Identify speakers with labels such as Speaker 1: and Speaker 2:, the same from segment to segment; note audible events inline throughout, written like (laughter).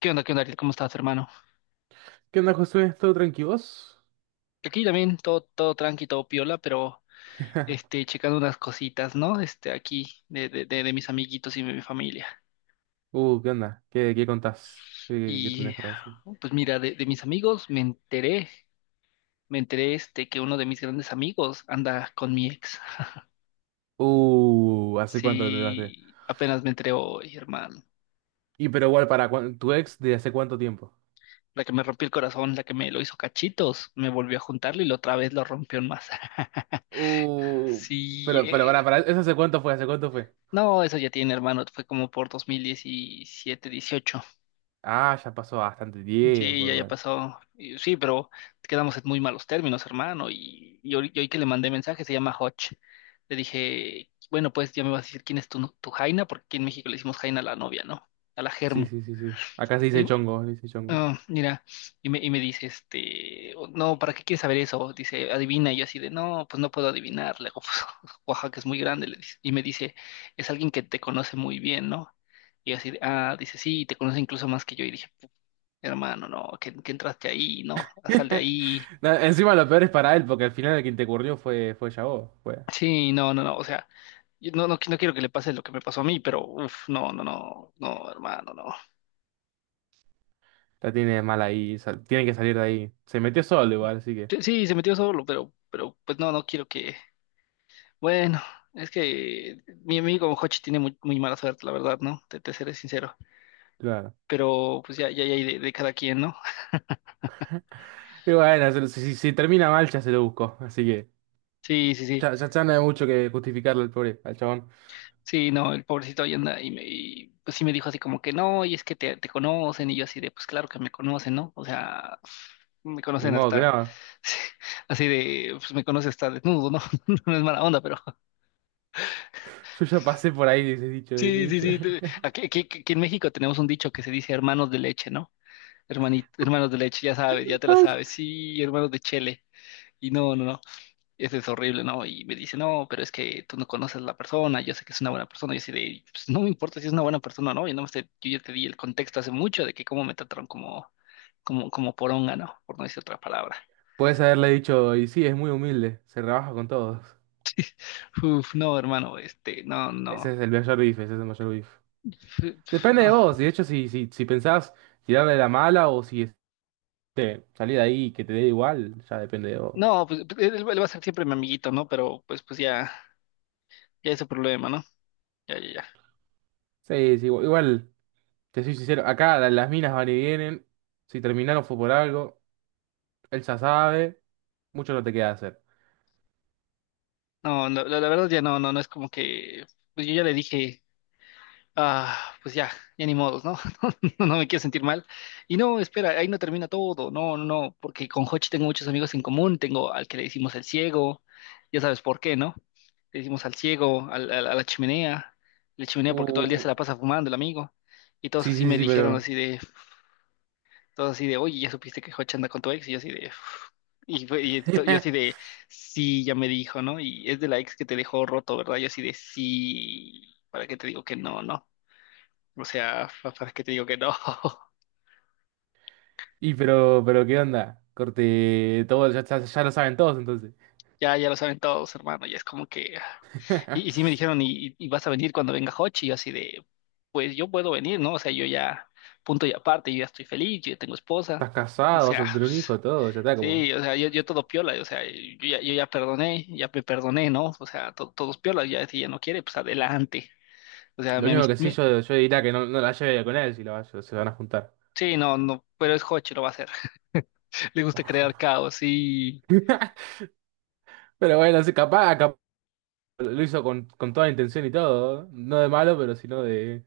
Speaker 1: Qué onda, Ariel? ¿Cómo estás, hermano?
Speaker 2: ¿Qué onda, Josué? ¿Todo tranquilos?
Speaker 1: Aquí también todo tranqui, todo piola, pero checando unas cositas, ¿no? Aquí de mis amiguitos y de mi familia.
Speaker 2: ¿Qué onda? ¿Qué contás? ¿Qué
Speaker 1: Y
Speaker 2: tenés para decir?
Speaker 1: pues mira, de mis amigos me enteré que uno de mis grandes amigos anda con mi ex.
Speaker 2: ¿Hace cuánto te traste?
Speaker 1: Sí, apenas me enteré hoy, hermano.
Speaker 2: Y pero igual, tu ex de hace cuánto tiempo.
Speaker 1: La que me rompió el corazón, la que me lo hizo cachitos, me volvió a juntarlo y la otra vez lo rompió en masa. (laughs)
Speaker 2: Uh,
Speaker 1: Sí,
Speaker 2: pero, pero para, para, ¿eso hace cuánto fue? ¿Hace cuánto fue?
Speaker 1: no, eso ya tiene, hermano, fue como por 2017, 18.
Speaker 2: Ah, ya pasó bastante
Speaker 1: Sí,
Speaker 2: tiempo,
Speaker 1: ya
Speaker 2: igual.
Speaker 1: pasó. Y sí, pero quedamos en muy malos términos, hermano. Y hoy que le mandé mensaje, se llama Hotch. Le dije, bueno, pues ya me vas a decir quién es tu Jaina, porque aquí en México le decimos Jaina a la novia, ¿no? A la
Speaker 2: Sí,
Speaker 1: Germu.
Speaker 2: sí, sí, sí. Acá se dice
Speaker 1: Y,
Speaker 2: chongo, se dice chongo.
Speaker 1: ah, mira, y me dice, "Oh, no, ¿para qué quieres saber eso?". Dice, adivina. Y yo así de, no, pues no puedo adivinar. Le digo, pues, (laughs) Oaxaca es muy grande, le dice. Y me dice, es alguien que te conoce muy bien, ¿no? Y yo así de, ah, dice, sí, te conoce incluso más que yo. Y dije, hermano, no, que entraste ahí, no, sal de ahí.
Speaker 2: (laughs) No, encima lo peor es para él, porque al final el que te fue, fue ya vos. Fue.
Speaker 1: Sí, no, no, no, o sea, yo no quiero que le pase lo que me pasó a mí, pero uff, no, no, no, no, hermano, no.
Speaker 2: La tiene mal ahí, tiene que salir de ahí. Se metió solo igual, así que.
Speaker 1: Sí, sí, se metió solo, pero pues no, no quiero que. Bueno, es que mi amigo Hochi tiene muy, muy mala suerte, la verdad, ¿no? Te seré sincero.
Speaker 2: Claro.
Speaker 1: Pero pues ya, ya, ya, hay de cada quien, ¿no?
Speaker 2: Y bueno, se lo- si, si termina mal, ya se lo busco. Así que
Speaker 1: Sí, sí, sí.
Speaker 2: ya, ya, ya no hay mucho que justificarle al pobre, al chabón.
Speaker 1: Sí, no, el pobrecito ahí anda y, me, y, pues sí me dijo así como que no, y es que te conocen, y yo así de, pues claro que me conocen, ¿no? O sea, me
Speaker 2: Ni
Speaker 1: conocen
Speaker 2: modo que
Speaker 1: hasta,
Speaker 2: no.
Speaker 1: (laughs) así de, pues me conoce hasta desnudo, ¿no? (laughs) No es mala onda, pero
Speaker 2: (laughs) Yo ya pasé por ahí, dice
Speaker 1: (laughs)
Speaker 2: dicho, dice
Speaker 1: sí, sí,
Speaker 2: dicho.
Speaker 1: sí. Aquí, aquí en México tenemos un dicho que se dice hermanos de leche, ¿no? Hermanos de leche, ya sabes,
Speaker 2: (laughs)
Speaker 1: ya te la
Speaker 2: Ay,
Speaker 1: sabes, sí, hermanos de chele, y no, no, no. Eso es horrible, ¿no? Y me dice, no, pero es que tú no conoces a la persona, yo sé que es una buena persona. Yo así de, pues no me importa si es una buena persona o no, yo no sé, yo ya te di el contexto hace mucho de que cómo me trataron como, como poronga, ¿no? Por no decir otra palabra.
Speaker 2: puedes haberle dicho, y sí, es muy humilde, se rebaja con todos.
Speaker 1: Uf, no, hermano, no,
Speaker 2: Ese
Speaker 1: no,
Speaker 2: es el mayor beef, ese es el mayor beef. Depende de
Speaker 1: no,
Speaker 2: vos, y de hecho, si pensás tirarle la mala o si salir de ahí y que te dé igual, ya depende de vos.
Speaker 1: no, pues pues, él va a ser siempre mi amiguito, ¿no? Pero pues, pues ya, ya es su problema, ¿no? Ya, ya, ya.
Speaker 2: Sí, sí, igual, igual, te soy sincero, acá las minas van y vienen, si terminaron fue por algo, él ya sabe. Mucho no te queda hacer.
Speaker 1: No, no, la verdad ya no, no, no es como que, pues yo ya le dije. Ah, pues ya, ya ni modos, ¿no? (laughs) No, no me quiero sentir mal. Y no, espera, ahí no termina todo, no, no, no, porque con Hochi tengo muchos amigos en común, tengo al que le decimos el ciego, ya sabes por qué, ¿no? Le decimos al ciego, a la chimenea porque todo el día
Speaker 2: Uh,
Speaker 1: se la pasa fumando el amigo, y todos
Speaker 2: sí,
Speaker 1: así
Speaker 2: sí,
Speaker 1: me
Speaker 2: sí,
Speaker 1: dijeron
Speaker 2: pero.
Speaker 1: así de, todos así de, oye, ya supiste que Hochi anda con tu ex, y yo así de, (laughs) "Uf". Yo así de,
Speaker 2: (laughs)
Speaker 1: sí, ya me dijo, ¿no? Y es de la ex que te dejó roto, ¿verdad? Yo así de, sí, ¿para qué te digo que no, no? O sea, ¿para qué te digo que no? (laughs)
Speaker 2: Y pero ¿qué onda? Corte, todo, ya, ya, ya lo saben todos entonces.
Speaker 1: Ya, ya lo saben todos, hermano. Ya es como que. Ah.
Speaker 2: (laughs)
Speaker 1: Y sí me
Speaker 2: Estás
Speaker 1: dijeron, ¿y, y vas a venir cuando venga Hochi? Y yo así de, pues yo puedo venir, ¿no? O sea, yo ya, punto y aparte, yo ya estoy feliz, yo ya tengo esposa. O
Speaker 2: casado, vas
Speaker 1: sea,
Speaker 2: a
Speaker 1: (laughs)
Speaker 2: tener un
Speaker 1: pues,
Speaker 2: hijo, todo, ya está como.
Speaker 1: sí, o sea, yo todo piola, o sea, yo ya, yo ya perdoné, ya me perdoné, ¿no? O sea, todos piola, ya si ya no quiere, pues adelante. O sea,
Speaker 2: Lo
Speaker 1: mi,
Speaker 2: único que sí yo diría que no, no la lleve con él si se van a juntar.
Speaker 1: sí, no, no, pero es Hochi, lo va a hacer. (laughs) Le gusta crear caos, sí.
Speaker 2: (laughs) Pero bueno, sí, capaz, capaz lo hizo con toda la intención y todo. No de malo, pero sino de,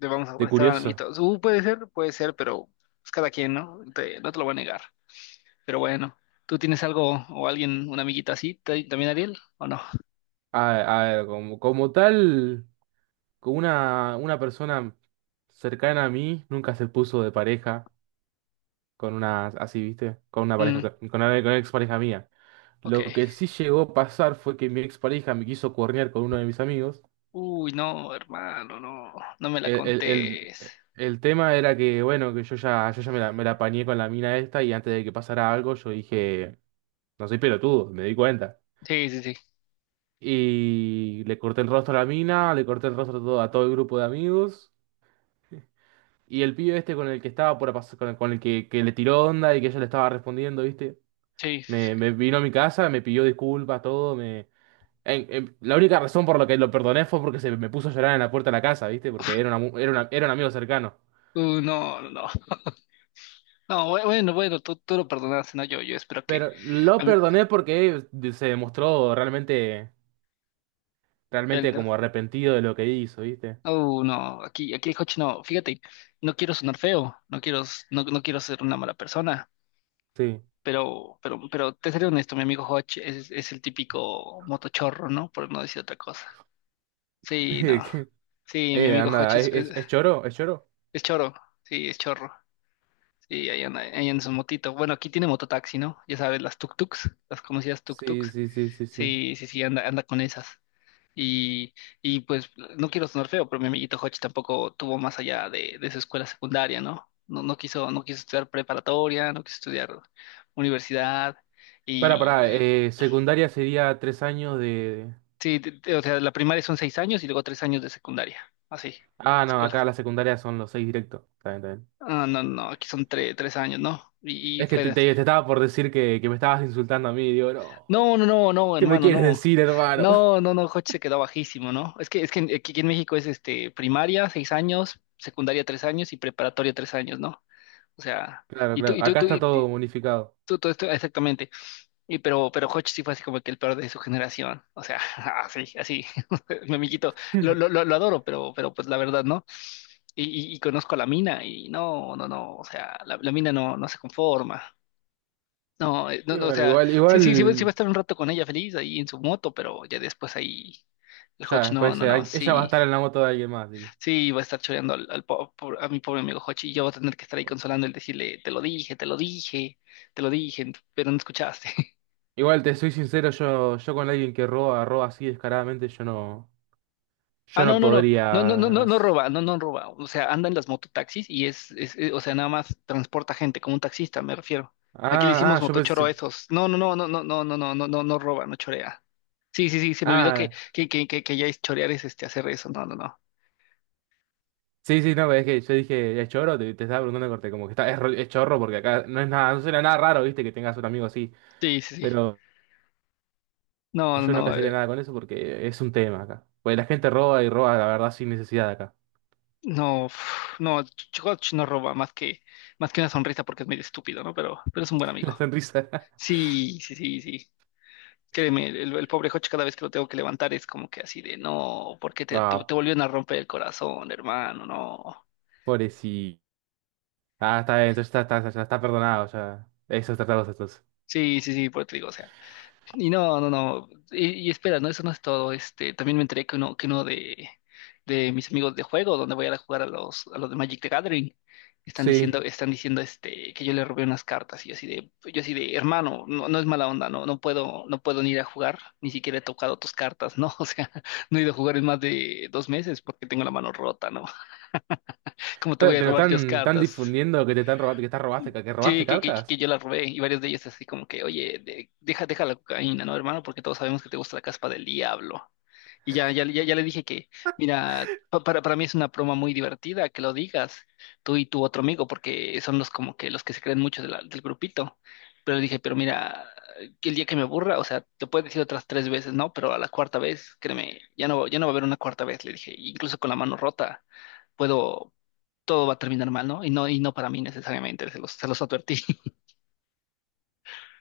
Speaker 1: Te vamos a
Speaker 2: de
Speaker 1: prestar
Speaker 2: curioso.
Speaker 1: amiguitos. Puede ser, pero es cada quien, ¿no? No te lo voy a negar. Pero bueno, ¿tú tienes algo o alguien, una amiguita así, también Ariel, o no?
Speaker 2: A ver, como tal, con una persona cercana a mí nunca se puso de pareja. Con una, así, ¿viste? Con una pareja,
Speaker 1: Mm,
Speaker 2: con una expareja mía.
Speaker 1: ok.
Speaker 2: Lo que sí llegó a pasar fue que mi expareja me quiso cuernear con uno de mis amigos.
Speaker 1: Uy, no, hermano, no, no me la
Speaker 2: El, el,
Speaker 1: contés.
Speaker 2: el, el tema era que, bueno, que yo ya me la apañé con la mina esta y antes de que pasara algo yo dije, no soy pelotudo, me di cuenta.
Speaker 1: Sí, sí, sí,
Speaker 2: Y le corté el rostro a la mina, le corté el rostro a todo, el grupo de amigos. Y el pibe este con el que estaba por pasar, con el que le tiró onda y que ella le estaba respondiendo, ¿viste?
Speaker 1: sí. Sí,
Speaker 2: Me,
Speaker 1: sí.
Speaker 2: me vino a mi casa, me pidió disculpas, todo, la única razón por la que lo perdoné fue porque se me puso a llorar en la puerta de la casa, ¿viste? Porque era, una mu- era, una- era un amigo cercano.
Speaker 1: No, no, no. No, bueno, bueno, tú lo perdonaste, ¿no? Yo espero que...
Speaker 2: Pero lo
Speaker 1: a mí-
Speaker 2: perdoné porque se demostró realmente,
Speaker 1: él,
Speaker 2: realmente
Speaker 1: ¿no?
Speaker 2: como arrepentido de lo que hizo, ¿viste?
Speaker 1: No, aquí, aquí el coche no. Fíjate, no quiero sonar feo, no quiero, no, no quiero ser una mala persona.
Speaker 2: Sí.
Speaker 1: Pero te seré honesto, mi amigo Hodge es el típico motochorro, ¿no? Por no decir otra cosa. Sí, no.
Speaker 2: (laughs)
Speaker 1: Sí, mi amigo Hodge
Speaker 2: Anda, ¿es choro? ¿Es choro?
Speaker 1: es chorro. Sí, es chorro. Sí, ahí anda en su motito. Bueno, aquí tiene mototaxi, ¿no? Ya sabes, las tuk-tuks, las conocidas
Speaker 2: Sí,
Speaker 1: tuk-tuks.
Speaker 2: sí, sí, sí, sí.
Speaker 1: Sí, sí, sí, anda, anda con esas. Y, y pues no quiero sonar feo, pero mi amiguito Hodge tampoco tuvo más allá de su escuela secundaria, ¿no? No, no quiso, no quiso estudiar preparatoria, no quiso estudiar universidad.
Speaker 2: Para
Speaker 1: Y,
Speaker 2: secundaria sería 3 años de...
Speaker 1: sí, o sea, la primaria son seis años y luego tres años de secundaria. Así,
Speaker 2: Ah, no,
Speaker 1: escuela.
Speaker 2: acá la secundaria son los 6 directos. Está bien, está bien.
Speaker 1: Ah, no, no, aquí son tres años, ¿no? Y
Speaker 2: Es que
Speaker 1: fue
Speaker 2: te,
Speaker 1: de así.
Speaker 2: te- te estaba por decir que, me estabas insultando a mí, digo, no,
Speaker 1: No, no, no, no,
Speaker 2: ¿qué me
Speaker 1: hermano,
Speaker 2: quieres
Speaker 1: no.
Speaker 2: decir, hermano?
Speaker 1: No, no, no, Jochi se quedó bajísimo, ¿no? Es que aquí en México es este primaria, seis años, secundaria tres años y preparatoria tres años, ¿no? O sea,
Speaker 2: Claro,
Speaker 1: y
Speaker 2: claro.
Speaker 1: tú,
Speaker 2: Acá
Speaker 1: tú,
Speaker 2: está todo
Speaker 1: y
Speaker 2: unificado.
Speaker 1: tú, todo esto, exactamente. Y pero Hodge sí fue así como que el peor de su generación. O sea, (laughs) así, así. (laughs) Mi amiguito,
Speaker 2: (laughs)
Speaker 1: lo adoro, pero pues la verdad, ¿no? Y, y conozco a la mina y no, no, no. O sea, la mina no, no se conforma. No, no,
Speaker 2: Y
Speaker 1: no, o
Speaker 2: bueno,
Speaker 1: sea,
Speaker 2: igual,
Speaker 1: sí, sí, sí va
Speaker 2: igual,
Speaker 1: a estar un rato con ella feliz ahí en su moto, pero ya después ahí el
Speaker 2: ya
Speaker 1: Hodge, no,
Speaker 2: después
Speaker 1: no, no,
Speaker 2: ella va a
Speaker 1: sí,
Speaker 2: estar en la moto de alguien más.
Speaker 1: sí, va a estar choreando a mi pobre amigo Hodge y yo voy a tener que estar ahí consolando y decirle, te lo dije, te lo dije, te lo dije, pero no escuchaste.
Speaker 2: Igual te soy sincero, yo con alguien que roba, roba así descaradamente, yo no,
Speaker 1: Ah,
Speaker 2: yo
Speaker 1: no,
Speaker 2: no
Speaker 1: no, no, no, no, no,
Speaker 2: podría.
Speaker 1: no,
Speaker 2: Ah,
Speaker 1: no roba, no, no roba. O sea, anda en las mototaxis y es, o sea, nada más transporta gente como un taxista, me refiero. Aquí le hicimos
Speaker 2: ah, yo
Speaker 1: motochoro a
Speaker 2: pensé.
Speaker 1: esos. No, no, no, no, no, no, no, no, no, no, no roba, no chorea. Sí, sí, sí, se me olvidó
Speaker 2: Ah,
Speaker 1: que ya es chorear es este hacer eso. No, no, no.
Speaker 2: sí, sí, no, es que yo dije, es chorro, te estaba preguntando corte, como que está, es chorro porque acá no es nada, no suena nada raro, viste, que tengas un amigo así.
Speaker 1: Sí, sí, sí.
Speaker 2: Pero
Speaker 1: No, no,
Speaker 2: yo no
Speaker 1: no,
Speaker 2: casaría nada con eso porque es un tema acá. Pues la gente roba y roba, la verdad, sin necesidad acá.
Speaker 1: no, uf, no, Chikoch no roba más que una sonrisa porque es medio estúpido, ¿no? Pero es un buen
Speaker 2: (laughs)
Speaker 1: amigo.
Speaker 2: La sonrisa. (laughs)
Speaker 1: Sí, sí, sí, sí. Créeme, el pobre Joch cada vez que lo tengo que levantar es como que así de, no, ¿porque
Speaker 2: Ah,
Speaker 1: te volvieron a romper el corazón, hermano? No.
Speaker 2: pobrecito. Ah, está bien, entonces ya está perdonado, ya. Esos tratados estos.
Speaker 1: Sí, sí, sí, por eso te digo, o sea. Y no, no, no. Y espera, no, eso no es todo. También me enteré que uno, de mis amigos de juego, donde voy a ir a jugar a los de Magic the Gathering,
Speaker 2: Sí.
Speaker 1: están diciendo que yo le robé unas cartas. Y yo así de, hermano, no, no es mala onda, no, no puedo, no puedo ni ir a jugar, ni siquiera he tocado tus cartas, ¿no? (laughs) O sea, no he ido a jugar en más de dos meses porque tengo la mano rota, ¿no? (laughs) ¿Cómo te voy a
Speaker 2: Pero
Speaker 1: robar yo las
Speaker 2: están
Speaker 1: cartas?
Speaker 2: difundiendo que te están robando, que
Speaker 1: Sí,
Speaker 2: robaste
Speaker 1: que
Speaker 2: cartas.
Speaker 1: yo la robé y varios de ellos así como que, oye, deja, deja la cocaína, ¿no, hermano? Porque todos sabemos que te gusta la caspa del diablo. Y ya le dije que, mira, para mí es una broma muy divertida que lo digas, tú y tu otro amigo, porque son los como que los que se creen mucho de del grupito. Pero le dije, pero mira, que el día que me aburra, o sea, te puedes decir otras tres veces, ¿no? Pero a la cuarta vez, créeme, ya no, ya no va a haber una cuarta vez, le dije, incluso con la mano rota, puedo, todo va a terminar mal, ¿no? Y no, y no para mí necesariamente, se los advertí.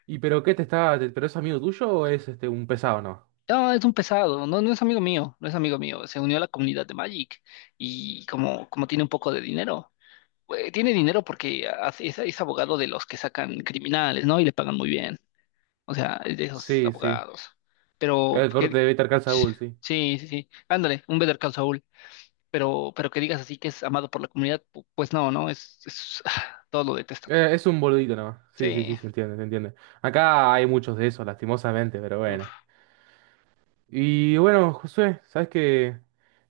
Speaker 2: ¿Y pero qué te está, te- pero es amigo tuyo o es este un pesado, no?
Speaker 1: No, es un pesado, no, no es amigo mío, no es amigo mío, se unió a la comunidad de Magic y como, como tiene un poco de dinero, tiene dinero porque es abogado de los que sacan criminales, ¿no? Y le pagan muy bien, o sea, es de esos
Speaker 2: Sí, sí.
Speaker 1: abogados. Pero,
Speaker 2: El corte
Speaker 1: que,
Speaker 2: de Better Call Saul, sí.
Speaker 1: sí, sí, sí, ándale, un Better Call Saul, pero que digas así que es amado por la comunidad, pues no, no, es (laughs) (sighs) todo lo detestan.
Speaker 2: Es un boludito nomás. Sí, sí, sí,
Speaker 1: Sí,
Speaker 2: se entiende, se entiende. Acá hay muchos de esos, lastimosamente, pero bueno.
Speaker 1: uf,
Speaker 2: Y bueno, Josué, sabes que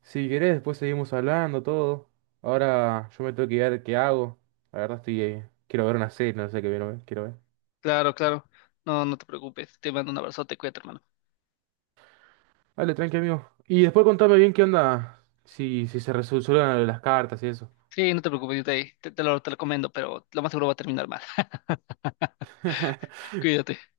Speaker 2: si querés después seguimos hablando todo. Ahora yo me tengo que ver qué hago. La verdad estoy, quiero ver una serie, no sé qué quiero ver, quiero ver.
Speaker 1: claro, claro, no, no te preocupes, te mando un abrazote, cuídate, hermano.
Speaker 2: Dale, tranqui, amigo. Y después contame bien qué onda, si se resuelven las cartas y eso.
Speaker 1: Sí, no te preocupes, yo te lo recomiendo, pero lo más seguro va a terminar mal. (laughs)
Speaker 2: (laughs)
Speaker 1: Cuídate.